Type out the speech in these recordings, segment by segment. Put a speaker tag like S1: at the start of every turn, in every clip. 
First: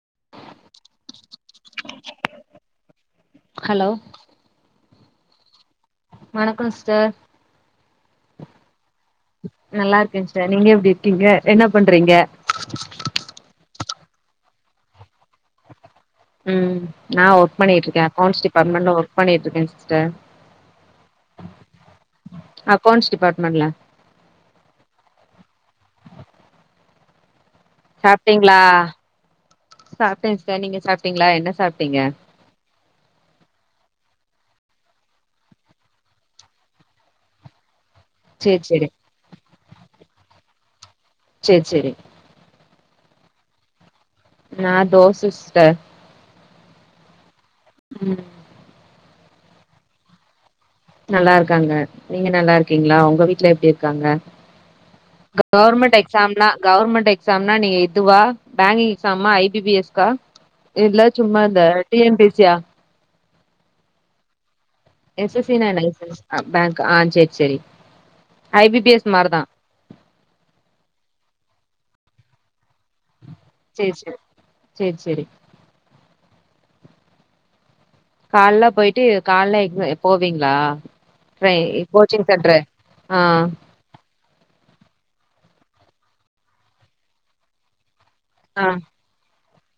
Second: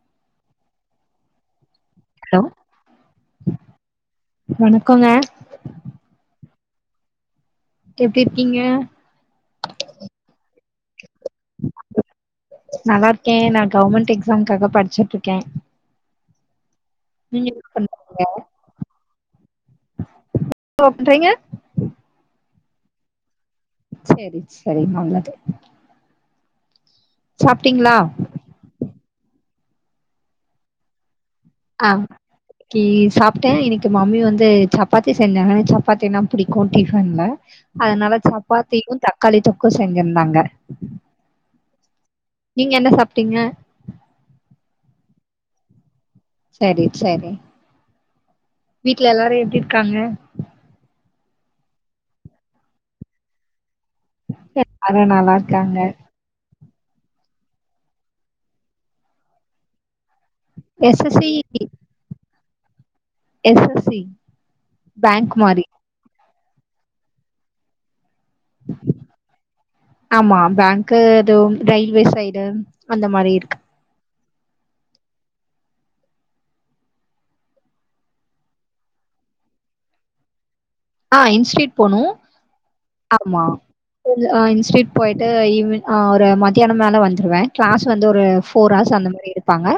S1: [unintelligible]
S2: Hello
S1: hello
S2: வணக்கங்க
S1: வணக்கம் sister
S2: எப்படி இருக்கீங்க
S1: நல்லா இருக்கேன் சிஸ்டர் நீங்க எப்படி இரு ங்க என்ன பண்றீங்க
S2: கவர்மெண்டட் எக்ஸாம்காக படிச்சி ட்டு இருக்கேன்
S1: உம் நா ஒர்க் பண்ணிட்டு இருக்கேன் அக்கௌன்ஸ் டிபார்ட்மெண்ட்ல ஒர்க் பண்ணட்டு இருக்கேன் சிஸ்டர்
S2: ஒர்க் பண்றீங்க
S1: அக்கௌன்ஸ் டிபார்ட்மெண்ட்ல
S2: சேரி சேரி நல்லது சாப்ட்டீங்களா
S1: சாப்பிட்டீங்களா சாப்பிட்டேன் சிஸ்டர் நீங்க சாப்பிட்டீங்களா என்ன சாப்ட்டீங்க
S2: ஆஹ் சாப்பிட்டேன் இன்னைக்கு மம்மி வந்து சப்பாத்தி செஞ்சாங்கன்னு சப்பாத்தி நா பிடிக்கோ டிபன்ல அதனால
S1: சேரி சேரி
S2: சப்பாத்தியும் தக்காளி தொக்கும் செஞ்ஜி இருந்தாங்க நாங்க
S1: சேரி சேரி
S2: நீங்க என்ன சாப்பிட்டீங்க
S1: நா தோசை சிஸ்டர்
S2: சேரி சேரி
S1: உம்
S2: வீட்டு்ல எல்லாரும் எப்டிருக்காங்க
S1: நல்லா இருக்காங்க நீங்க நல்லா இருக்கீங்களா உங்க வீட்டுல எப்டி க்காங்க
S2: எல்லாரு நல்லா இருக்காங்க
S1: கவர்மெண்ட் எக்ஸாம்லா கவர்மெண்டட் எக்ஸாம்னா நீங்க எதுவா பேங்க் எக்ஸாம் ஐபிபிஎஸ்கா
S2: எஸ்
S1: எல்லா
S2: எஸ்
S1: சும்மால்ல அந்த டிஎம் பிசியா
S2: எஸ்எஸ்சி
S1: எஸ்எஸ்சி னா என்னக சார் பேங்க் ஆ சேரி சேரி ஐ பி பி எஸ் மாரிதா
S2: ஆமா பேங்க் எதுவும் ரயில்வே சைடு அந்த மாரி இருக்கு
S1: சேரி சேரி சேரி சேரி கால்ல போயிட்டு கால எ போவீங்களா
S2: ஆஹ்
S1: ட்ரை
S2: இன்ஸ்ட் போனோ
S1: கோச்சிங் சென்ட்ரு ஆ
S2: ஆமா அஹ இன்ஸ்ட் போயிட்டு ஈவ் ஒரு மத்தியான மேல வந்துருவேன் கிளாஸ் வந்து ஒரு
S1: ஆ
S2: ஃபோர் ஆர்ஸ் அந்த மாரி இருக்கு இருப்பாங்க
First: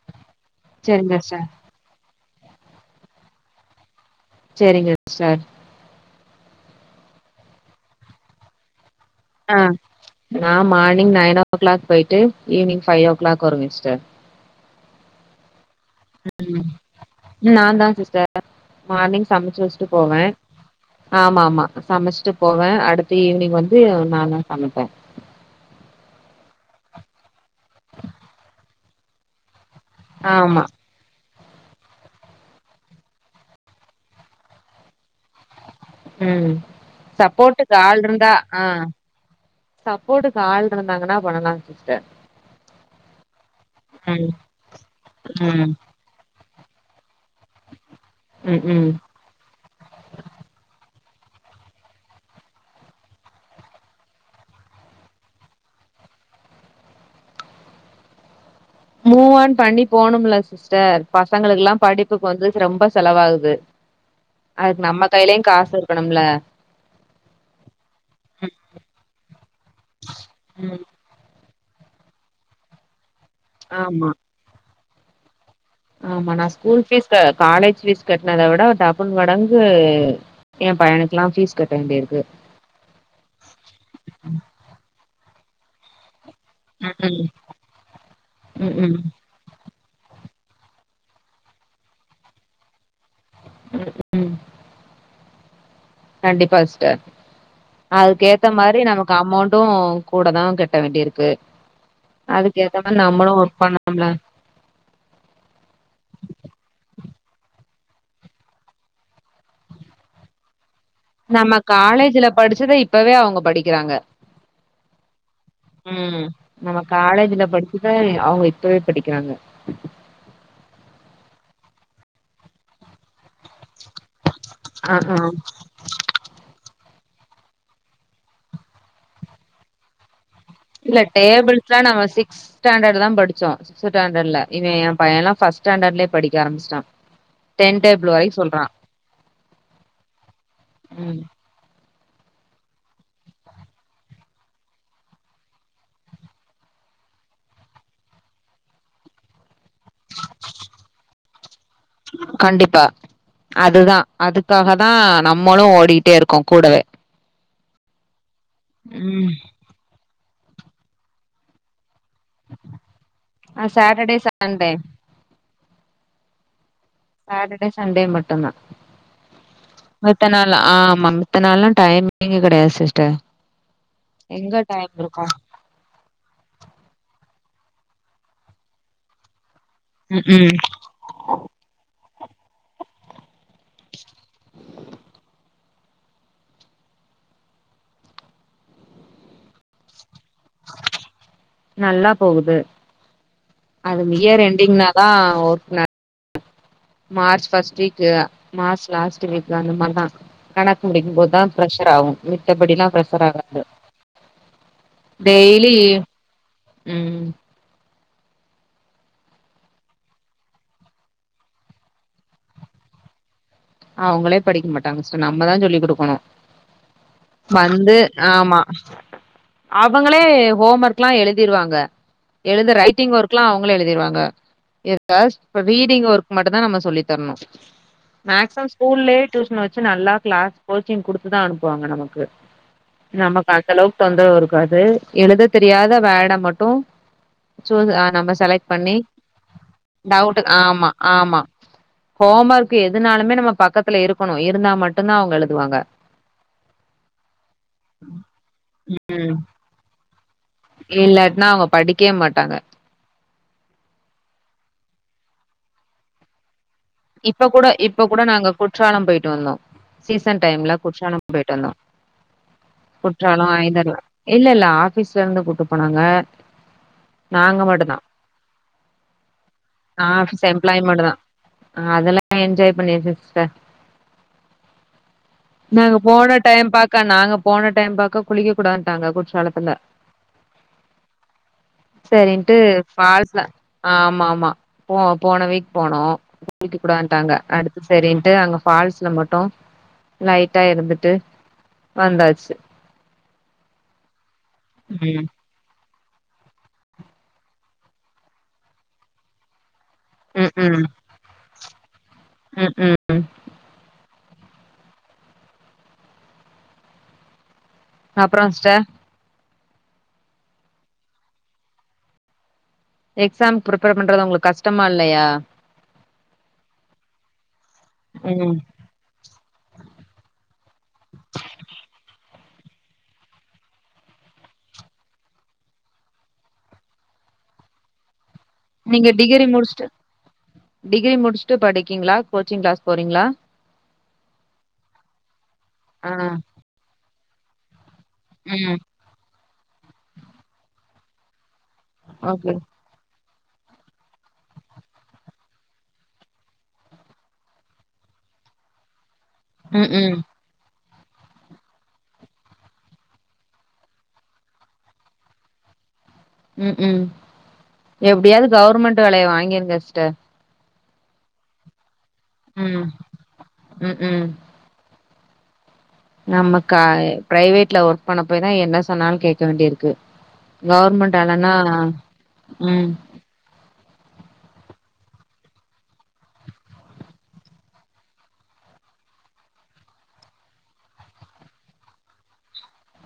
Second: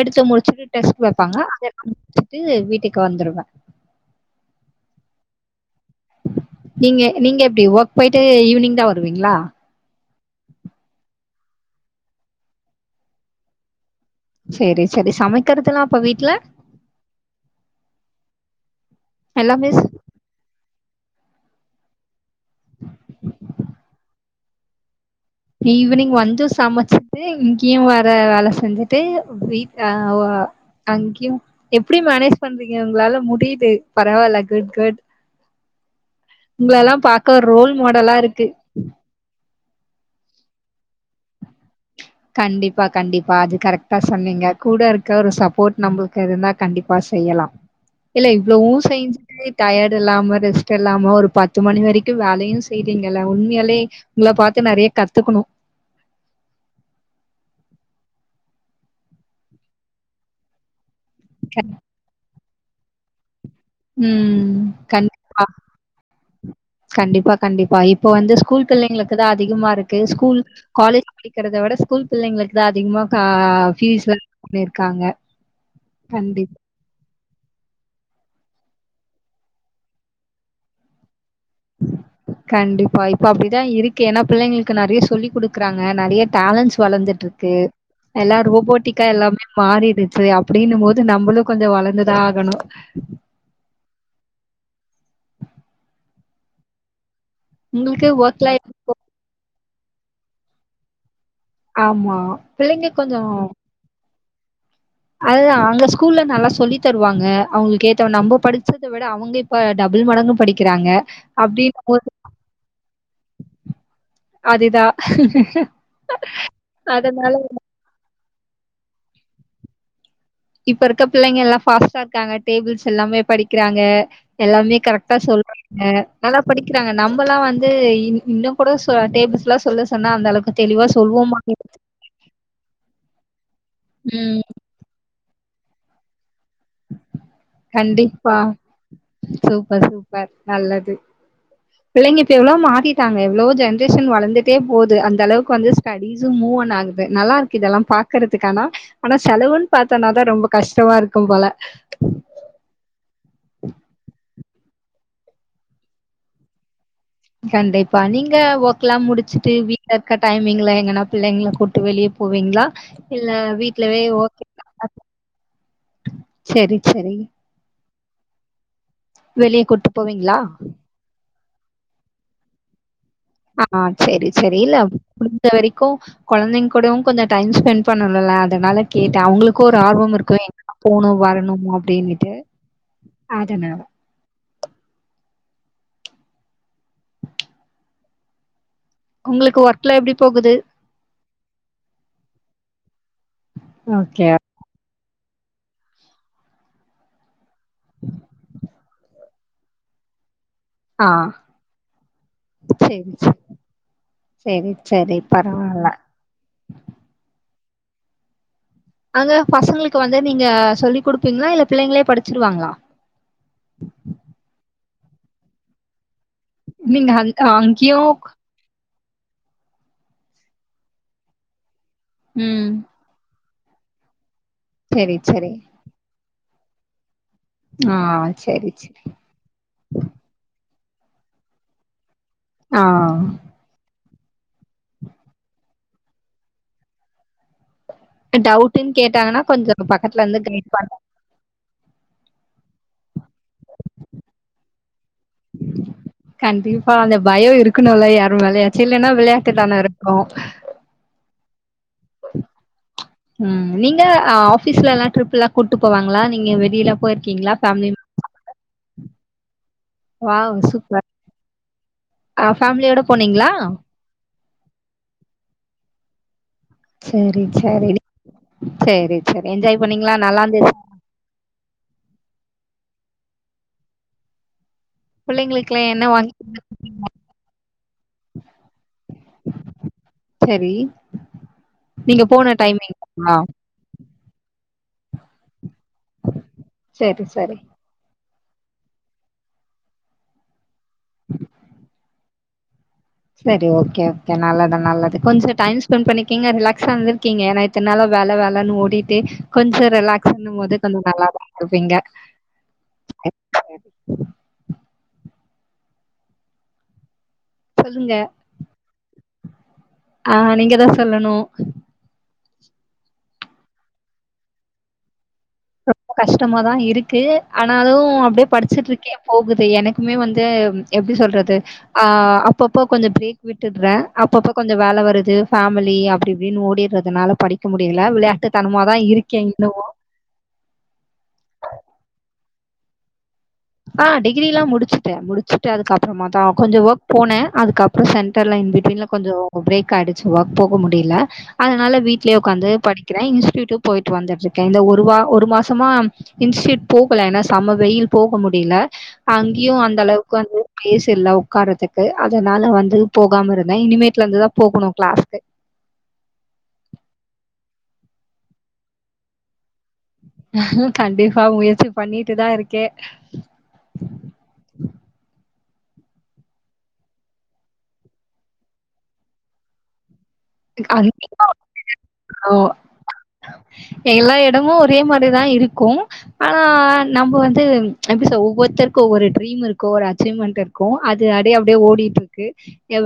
S2: எடுத்து முழுத்து டெஸ்
S1: சேரிங்க
S2: வைப்பாங்க
S1: சிஸ்டர்
S2: அத விட்டு வீட்டுக்கு வந்துருவேன்
S1: சேரிங்க சார்
S2: நீங்க நீங்க எப்படி ஒர்க் போயிட்டு ஈவினிங் தான்
S1: ஆஹ் நான் மார்னிங் நாயனோ சவனே க்ளாக் போயிட்டு ஈவினிங் பைஃ ஓ க்ளாக் வருவ
S2: சேரி சேரி சமைக்கிறது லா
S1: நான் தான் சிஸ்டர் மார்னிங் சமைச்சு
S2: எல்லாமே
S1: வச்சுட்டு போவேன் ஆமா ஆமா சமைச்சிட்டு போவேன் அடுத்த ஈவினிங் வந்து நான் ஆமா ட
S2: ஈவினிங் வந்து சமைச்சிட்டு இங்கயும் வேற வேலை செஞ்சுட்டு ஆஹ
S1: ஆமா
S2: அங்கயும் எப்படி மேனேஜ் பண்றீங்க உங்களால முடியுது பரவாயில்ல குட் குட்
S1: ம்
S2: உங்க எல்லாம் பார்க்க
S1: சப்போட்டுக்கு
S2: ரோல் மாடலா இருக்கு
S1: சப்போர்டுக்கு ஆள் இருந்தாங்கன்னா பண்ணலாம்
S2: கண்டிப்பா கண்டிப்பா அது கரெக்டா
S1: ம்
S2: சொன்னீங்க கூட இருக்க ஒரு
S1: ம்
S2: சப்போர்ட் நம்பளுக்கு இருந்தா கண்டிப்பா செய்யலாம் இல்ல
S1: ம்
S2: இவ்வளவும்
S1: ம்
S2: செஞ்சுட்டு டையர்டு இல்லாம ரெஸ்ட் இல்லாம ஒரு பத்து மணி வரைக்கும் வேலையும் செய்றீங்கல்ல உண்மையில உங்களை பார்த்து நிறைய கத்துக்கணும்
S1: மூவான் பண்ணி போனும்ல சிஸ்டர் பசங்களுக்குல்லாம் படிப்புக்கு வந்து ரொம்ப செலவாகுது
S2: உம்
S1: அதுக்கு நம்ம கையிலயு
S2: கண்டிப்பா
S1: காசு இருக்கணும்ல
S2: கண்டிப்பா கண்டிப்பா இப்ப வந்து
S1: ம்
S2: ஸ்கூல் பிள்ளைங்களுக்கு தான் அதிகமா இருக்கு ஸ்கூல்
S1: ம்
S2: காலேஜ் படிக்கிறத விட ஸ்கூல் பிள்ளைங்களுக்கு தான் அதிகமா ஆஹ் பீஸ்
S1: ஆமா
S2: வந்து இருக்காங்க
S1: ஆமா நான் ஸ்கூல் பீஸ் காலேஜ் பீஸ் கட்டினத விட டபுள் மடங்கு என் பையணுக்கு
S2: கண்டிப்பா இப்ப அப்படிதான் இருக்கு ஏன்னா பிள்ளைங்களுக்கு நிறைய சொல்லிக்குடுக் இருக்கறாங்க நிறைய டேலன்ஸ்
S1: ம்
S2: வளர்ந்துட்டு இருக்கு எல்லாமே
S1: ம் ம்
S2: ரோபோட்டிக்கா எல்லாமே மாறிடுச்சு அப்படின்னும் போது நம்மளும் கொஞ்ச வளர்ந்துதா ஆகணும்
S1: உம் உம் கண்டிப்பா சிஸ்டர்
S2: உங்களுக்கு
S1: அதுக்கு
S2: ஒர்க்
S1: ஏத்த
S2: லைஃப்
S1: மாரி நமக்கு அமௌண்ட் க்கு கூட தான் கட்ட வேண்டிய இருக்கு
S2: ஆமா.
S1: அதுக்கு ஏத்த
S2: பிள்ளைங்க
S1: மாரி நம்மளும் ஒர்க் பண்ணணுமுல்ல
S2: அதான் அங்க ஸ்கூல்ல நல்லா சொல்லி தருவாங்க அவங்களுக்கு கேத்த நம்ப படிச்சத விட அவங்க இப்ப டபுள் மடங்கு படி
S1: நம்ம காலேஜல படிச்சத இப்பவே அவங்க படிக்கிறாங்க
S2: அதுதான்.
S1: உம் நம்ம
S2: அதனால
S1: காலேஜ்ல படிச்சுதா அவங்க இப்பவே படிக்கிறாங்க
S2: இப்ப இருக்க பிள்ளைங்க எல்லாம் பாஸ்டா இருக்காங்க டேபிள்ஸ் எல்லாமே படிக் கிறாங்க எல்லாமே
S1: ஆ ஆ
S2: கரெக்டா சொல்றாங்க நல்லா படிக்கிறாங்க நம்மல்லாம் வந்து இன்னும் கூட டேபிள்ஸ்ல்லாம் சொல்ல சொன்ன அந்த அளவுக்கு தெளிவா
S1: இல்ல
S2: சொல்வோமா
S1: டேபிள்ஸ்லா நாங்க சிக்ஸ் சிக்ஸ்த் ஸ்டாண்டர்ட்ல
S2: ம்
S1: படிச்சோம் என் பையன் எல்லாம் ஃபர்ஸ்ட் ஸ்டாண்டர்டிலேயே படிக்க ஆரம்பிச்சுட்டான்
S2: கண்டிப்பா சூப்பர் சூப்பர் நல்லது
S1: ம்
S2: பிள்ளைங்க இப்ப எவ்வளவு மாட்டிட்டாங்க எவ்வளோ ஜென்ரேஷன் வளர்ந்துட்டே போது அந்த அளவுக்கு வந்து ஸ்டடிஸ் மூவ் ஆகுது நல்லா இருக்கு இதெல்லாம் பாக்குறதுக்கானா ஆனா செலவுன்னு பார்த்தோம்தான் ரொம்ப கஷ்டமா இருக்கும் போல
S1: கண்டிப்பா அதுதான் அது அதுக்காக தான் நம்மளும் ஓடிட்டே இருக்கோம் கூடவே
S2: கண்டிப்பா நீங்க நீங்க ஒர்க் எல்லாம்
S1: ம்
S2: முடிச்சுட்டு வீட்ட இருக்க டைமிங்ல எங்கனா பிள்ளைங்கள கூட்டு வெளியே போவீங்களா இல்ல
S1: ஆ
S2: வீட்டுல
S1: சாட்டர்டே
S2: ஒர்க்
S1: சண்டே
S2: சே ரி சேரி
S1: ட்டும்தா
S2: வெளியே கூட்டு போவீங்களா
S1: மத்த நாளல்லா டைமே [unintelligible] கெடையாது சிஸ்டர்
S2: ஆஹ் செரி செரி
S1: எங்க
S2: இல்ல
S1: டைம் இருக்கு
S2: முடிஞ்ச வரைக்கு கொழந்தைங்க கூடயு கொஞ்ச டைம் ஸ்பெண்ட் பண்ணணுல்ல அதனால கேட்டே அவங்களு க்கு ஒரு ஆர்வம்
S1: ம்
S2: இருக்கும்
S1: ம்
S2: எங்கயாது போகணு வரணு அப்டின்னு ட்டு அதனா உங்களுக்கு ஒர்க்லா எப்டி போகுது
S1: நல்லா போகுது அது
S2: ஓகே.
S1: இயர் என்டிங்னா தா ஒர்க் ந March first week March last வீக்ல அந்த மாரிதா கணக்கு
S2: ஆ
S1: முடிக்கும்போதுதா பிரெஷர் ஆகு மித்தபடிலா
S2: சரி,
S1: பிரெஷர்
S2: சரி.
S1: ஆகாது
S2: சரி, சரி.
S1: டெய்லி
S2: பரவால்ல.
S1: உம்
S2: அங்க பசங்களுக்கு வந்து நீங்க சொல்லி் குடுப்பீங்களா இல்ல பிள்ளைங்களே படிச்சிருவாங்களா
S1: அவுங்களே படிக்க மாட்டாங்க சோ நம்மதா சொல்லி்க் குடுக்கணு
S2: நீங்க அங்
S1: வந்து
S2: அங்கியு
S1: ஆமா அவங்களே ஹோம் ஒர்க்லா எழுதிருவாங்க எழுத
S2: ம்
S1: ரைட்டிங் ஒர் க்லா அவங்களே எழுதிருவாங்க
S2: செரி
S1: எதாச்
S2: செரி
S1: இப்ப ரீடிங் ஒர்க் மட்டு்ந்தா நம்ம சொல்லி தரணு
S2: ஆ
S1: மேக் சிமம்
S2: செரி செரி
S1: ஸ்கூல்லயே டியூசன் வச்சு நல்லா கிளாஸ் கோச்சிங் குடுத்துதா அனுப்புவாங்க நமக்கு
S2: ஆ
S1: நமக்கு அந்தளவு தொந்தரவு இருக்காது எழுதத் தெரியாத வேட மட்டு சூஸ் ஆ நம்ம செலக்ட்
S2: டவுட்ன்னு
S1: பண்ணி
S2: கேட்டாங்கன்னா கொஞ்சம் பக்கத்துல இருந்து
S1: டவுட்
S2: கைட்
S1: ஆமா
S2: பண்ண
S1: ஆமா ஹோம் ஒர்க் கு எதுனாலுமே நம் ம பக்கத்துல இருக்கணு இருந்தா மட்
S2: கண்டிப்பா அந்த பயம் இருக்கணும்ல்ல யாரும் யார்மேலயாச்சும் விளையாட்டுலான ஓ
S1: இல்லட் ந வங்க படிக்கவே மாட்டாங்க
S2: ம் நீங்க ஆஃபீஸ்ல எல்லாம் ட்ரிப் எல்லாம் கூட்டு போவாங்களா நீங்க வெளியில
S1: இப்ப
S2: போயிருக்கீங்களா
S1: கூட
S2: ஃபேமிலி
S1: இப்ப கூட நாங்க குற்றாலம் போயிட்டு வந்தோம் சீசன்
S2: வாவ்
S1: டைம்ல
S2: சூப்பர்
S1: குற்றாலம் போயிட்டு வந்தோம்
S2: ஆ ஃபேமிலியோட போனீங்களா
S1: குற்றாலம் ஆயந்த இல்ல இல்ல ஆபிஸ்ல இருந்து கூட்டு போனாங்க
S2: சேரி
S1: நாங்க
S2: சேரி
S1: மட்டுந்தா
S2: சேரி சேரி என்ஜாய் பண்ணீங்களா நல்லாந்துச்ச
S1: அததெல்லாம் என்ஜாய் பண்ணியாச்சு சிஸ்டர்
S2: பிள்ளைங்களுக்குல்லா
S1: நாங்க
S2: என்ன
S1: போன டைம்
S2: வாங்கி
S1: பார்க்க நாங்க போன டைம் பார்க்க குளிக்க கூடட்டாங்க குற்றாலத்துல
S2: செரி நீங்க போன
S1: சரின்ட்டு
S2: டைமிங்கா
S1: ஃபால்ஸ் ஆமா ஆமா போ போன வீக் போனோம் குளிக்க
S2: செரி
S1: கூடட்டாங்க
S2: செரி
S1: அடுத்து சேரின்டு அங்க பால்ஸ்ல மட்டும் லைட்டா இருந்து ட்டு வந்தாச்சு
S2: சேரி ஓகே ஓகே நல்லது நல்லது
S1: ம்
S2: கொஞ்சம் டைம்ஸ் பண்ணிக்கங்க ரிலாக்ஸா வந்திருக்கீங்க ஏன்னா எத்தனால வேலை வேலைனு ஓட்டு கொஞ்சம் ரிலாக்ஸ்
S1: ம்
S2: பண்ணும் போது
S1: ம்
S2: கொஞ்சம் நல்லாதான் இருப்பீங்க
S1: ம் ம் அப்புறம் சிஸ்டர்
S2: ஆஹ் நீங்க தான் சொல்லணும்
S1: எக்ஸாம் ப்ரிப்பேர் பண்றது உங்களுக்கு கஷ்டமா இல்லையா
S2: ரொம்ப கஷ்டமாதான் இருக்கு ஆனாலும் அப்படியே
S1: ம்
S2: படிச்சுட்டு இருக்கே போகுது எனக்குமே வந்து எப்படி சொல்றது ஆஹ் அப்பப்போ கொஞ்சம் பிரேக் விட்டுறேன் அப்பப்போ கொஞ்சம் வேலை வருதுஃபேமிலி அப்படி இப்படின்னு ஓடிடுறதுனால படிக்க முடியலை விளையா தனம தான்
S1: நீங்க
S2: இருக்கேன்
S1: டிகிரி முடிச்சுட்டு
S2: இன்னமும்
S1: டிகிரி முடிச்சுட்டு படிக்கீங்களா கோச்சிங் கிளாஸ் போறீங்களா
S2: ஆஹ் டிகிரி எல்லாம் முடிச்சுட்டேன் முடிச்சுட்டு அதுக்க
S1: ஆ
S2: அப்புறமா தான் கொஞ்சம் ஒர்க் போனேன் அதுக்குப் அப்புறம் சென்டர்ல இன்
S1: ம்
S2: பிட்வீல கொஞ்சம் பிரேக் ஆகிடுக போக முடியும் அப்படில அதனால வீட்லயே
S1: ஓகே
S2: உக்காந்து படிக்குகறேன் இங்க விட்டு போயிட்டு வந்து இருக்க ஒரு மாசமா இன்ஸ்டூட் போகலன்னா சம வெயில் போக முடியு முடியல அங்கேயும்
S1: ம்
S2: அந்த
S1: ம்
S2: அளவுக்கு வந்து பேஸ் இல்ல உட்காரத்துக்கு அதனால வந்து போகாம இருந்தேன் இனிமேட்ல இருந்துதான் போகணும் கிளாஸ்க்கு
S1: உம் உம் எப்படியாவது கவுர்மெண்ட் வேலையை வாங்கியிருங்க
S2: [inaudible] கண்டிப்பா முயற்சி பண்ணிட்டுதான்
S1: ம்
S2: இருக்கேன்
S1: ம் நம்மக்க பிரைவேட்ல ஒர்க் பண்ண போய் தான் என்ன சொன்னாலும் கேட்க வேண்டிய இருக்கு
S2: அங்கேயும்
S1: கவர்மெண்ட்லனா ம்
S2: எல்லா இடமும் ஒரே மாரிதான் இருக்கும் ஆனா நம்ம வந்துஎப்படி சொல்றது ஒவ்வொருத்தருக்கும் ஒவ்வொரு ட்ரீம் இருக்கும் ஒரு அச்சீவ்மெண்ட் இருக்கும் அது அடியே அப்டியே ஓடிட்டு இருக்கு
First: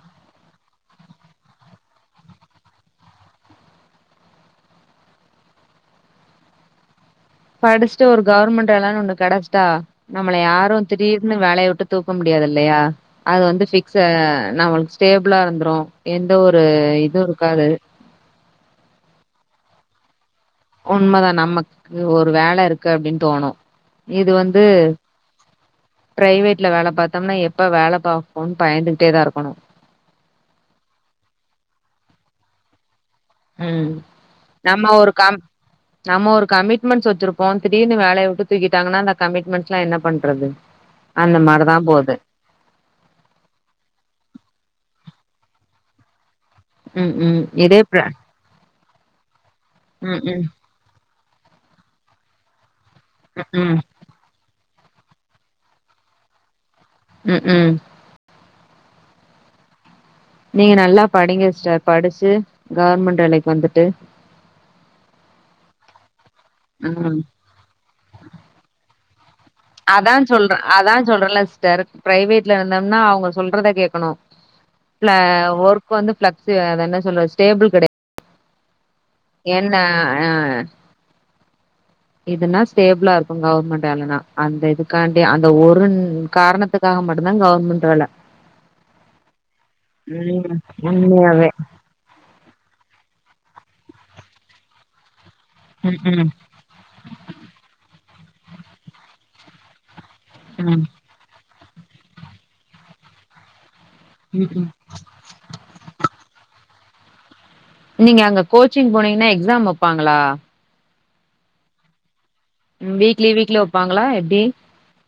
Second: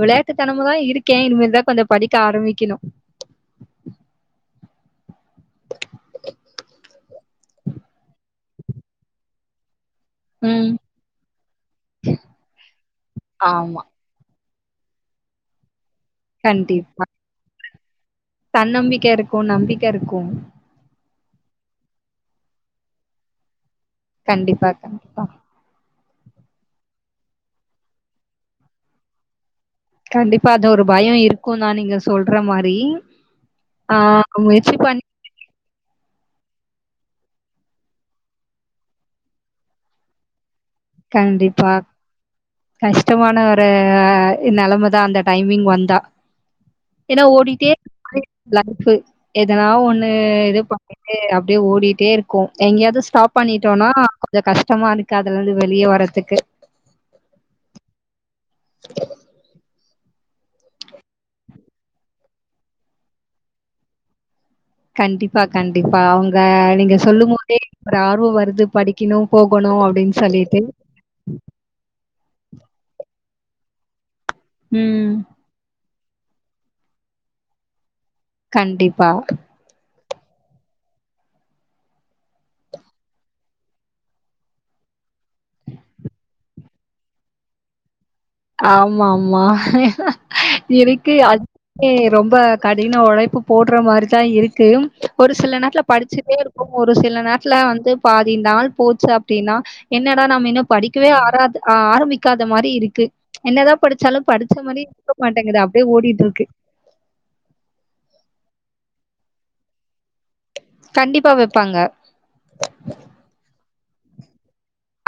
S2: விளையாட்டு தனமதான் இருக்கேன் இனிமிரிதான் கொஞ்சம் படிக்க ஆரம்பிக்கணும்
S1: படிச்சுட்டு ஒரு கவர்மெண்ட் வேலைாம்ன்னனு ஒண்ணு கெடைச்சிட்டா நம்மள
S2: உம்
S1: யாரும் திடீர்னு வேலய விட்டு தூக்க முடியாது இல்லயா அது வந்து
S2: ஆமா
S1: பிக்ஸ் ந அவளுக்கு ஸ்டேபிளா இருந்தரும் எந்த ஒரு இதுவும் இருக்காது
S2: தன்னம்பிக்க இருக்கோம் நம்பிக்க இருக்கோம்
S1: உண்மதா நமக்கு ஒரு வேல இருக்கு அப்டின் தோனோம்
S2: கண்டிப்பாக கண்டிப்பா
S1: பிரைவேட்ல வேல பாத்தோம்னாம் எப்ப வேல பாப்போன் பயந்துகிட்டே தா இருக்கனோம்
S2: கண்டிப்பா அது ஒரு பயம் இருக்கோம் தான் நீங்க சொல்றா மாரி
S1: உம் நம்ம ஒரு கம் நம்ம ஒரு கமிட்மெண்ட்ஸ் வச்சிருப்போம் தீடீர்னு வேலய விட்டு தூக்கிட்டாங்கனா அந்த கமிட்மெண்ட்ஸ்லா என்ன பண்றது அந்த
S2: கண்டிப்பா
S1: மாரிதா போது
S2: கஷ்டமான ஒரு நெலமதா அந்த டைமிங் வந்தா
S1: ம்
S2: ஏனா
S1: ம்
S2: ஓடிட்டே
S1: இதே ப்ர
S2: [unintelligible] லைஃபு எதனா ஒண்ணு
S1: ம் ம்
S2: இது பன் [unintelligible] அப்டியே ஓடிட்டே இருக்கோம் எங்கேயாவது ஸ்டாப்
S1: ம்
S2: பண்ணிடோனா கொஞ்ச கஷ்ட டமா இருக்காதுல வெளியே வரறதுக்கு
S1: ம் ம்
S2: [inaudible]
S1: நீங்க நல்லா படிங்க சிஸ்டர் படிச்சு கவர்மெண்ட் வேலக்கு வந்துட்டு
S2: கண்டிப்பா கண்டிப்பா அவங்க நீங்க
S1: ம்
S2: சொல்லும் போதே ஒரு ஆர்வம் வருது படி கணும்
S1: அதா சொல்ற அதா சொல்றல சிஸ்டர் பிரைவேட்ல இருந்தோம்னாம் அவங்க சொல்றத கேக் ஆணோ
S2: ம்
S1: [unintelligible] வந்து பிளெக்சு அத என்ன சொல்றது ஸ்டேபில் கெட
S2: கண்டிப்
S1: என்ன ஆஹ் இதுனா ஸ்டேபிளா இருக்கோம் கவர்மெண்ட் வேலனா அந்த இதுக்கா அந்த ஒரு ன் காரணத்துக் க்காக மட்டும்தா கவர்மெண்ட் வேல
S2: ஆமா ஆமா ஏனா
S1: ம்
S2: எனக்கே
S1: உண்மையாவே
S2: ரொம்ப கடின உழைப்பு போட்றா மாரிதா இருக்கு ஒரு சில நேரத்துல
S1: ம் ம்
S2: படிச்சிட்டே இருக்போ ஒரு சில நேரத்துல வந்து பாதி நாள் போச்சு அப்டினா என்னடா நம்ம இன்னோ
S1: ம்
S2: படிக்கவே ஆற ஆஹ் ஆரம்பிக்காத மாரி இருக்கு என்னதான் படிச்சாலு
S1: ம்
S2: படிச்ச
S1: ம்
S2: மாரி இருக்க மாட்டேங்குது அப்டியே ஓடிட்யிருக்கு
S1: நீங்க அங்க கோச்சிங் போனீங்கன்னா எக்ஸாம் வப்பாங்களா
S2: கண்டிப்பா வைப்பாங்க
S1: வீக்லி வீக்லி வப்பாங்களா எப்டி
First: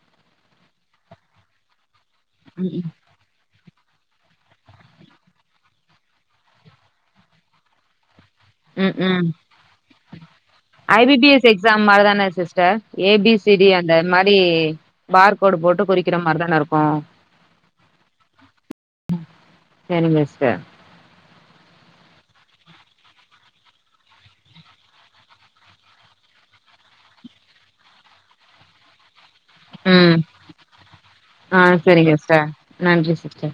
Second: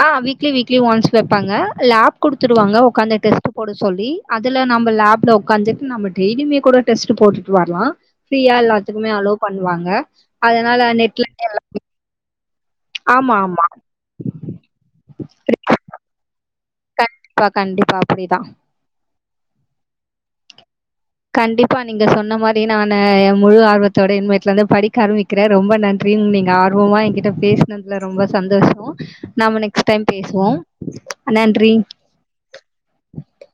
S2: ஆ வீக்லி வீக்லி ஒன்ஸ் வெப்பாங்க லேப் கொடுத்துருவங்க
S1: ம்
S2: உட்காந்து டெஸ்ட் போட சொல்லி அதுல நம்ப லேப்ல உட்காந்துட்டு நம டெய்லுமே கூட டெஸ்ட் போட்டுட்டு வரலா ஃபிரியா
S1: ம்
S2: எல்லாத்துக்குமே
S1: ம்
S2: அலோவ் பண்ணுவாங்க அதனால
S1: ஐ பி
S2: நெட்ல
S1: பி எஸ் எக்ஸாம் மாரி தான சிஸ்ட டர் ஏ பி
S2: ஆமா
S1: சி
S2: ஆமா
S1: டி அந்த மாரி பார்கோடு போட்டு குறிக்கிற மாரிதான இருக்கும்
S2: கண்டிப்பா, கண்டிப்பா. அப்படிதான்.
S1: சேரிங்க சிஸ்டர்
S2: கண்டிப்பா நீங்க சொன்ன மாரி நானு என் முழு ஆர்வத்தோட இன்மேட்ல இருந்து படிக்க ஆரம்பிக்கிறே ரொம்ப நன்றின்னு நீங்க ஆர்வமா என்கிட்ட பேசினதுல ரொம்ப சந்தோஷோ நாம நெக்ஸ்ட் டைம்
S1: ம்
S2: பேசுவோம்
S1: ஆ
S2: நன்றி
S1: சரிங்க சிஸ்டர் நன்றி சிஸ்டர்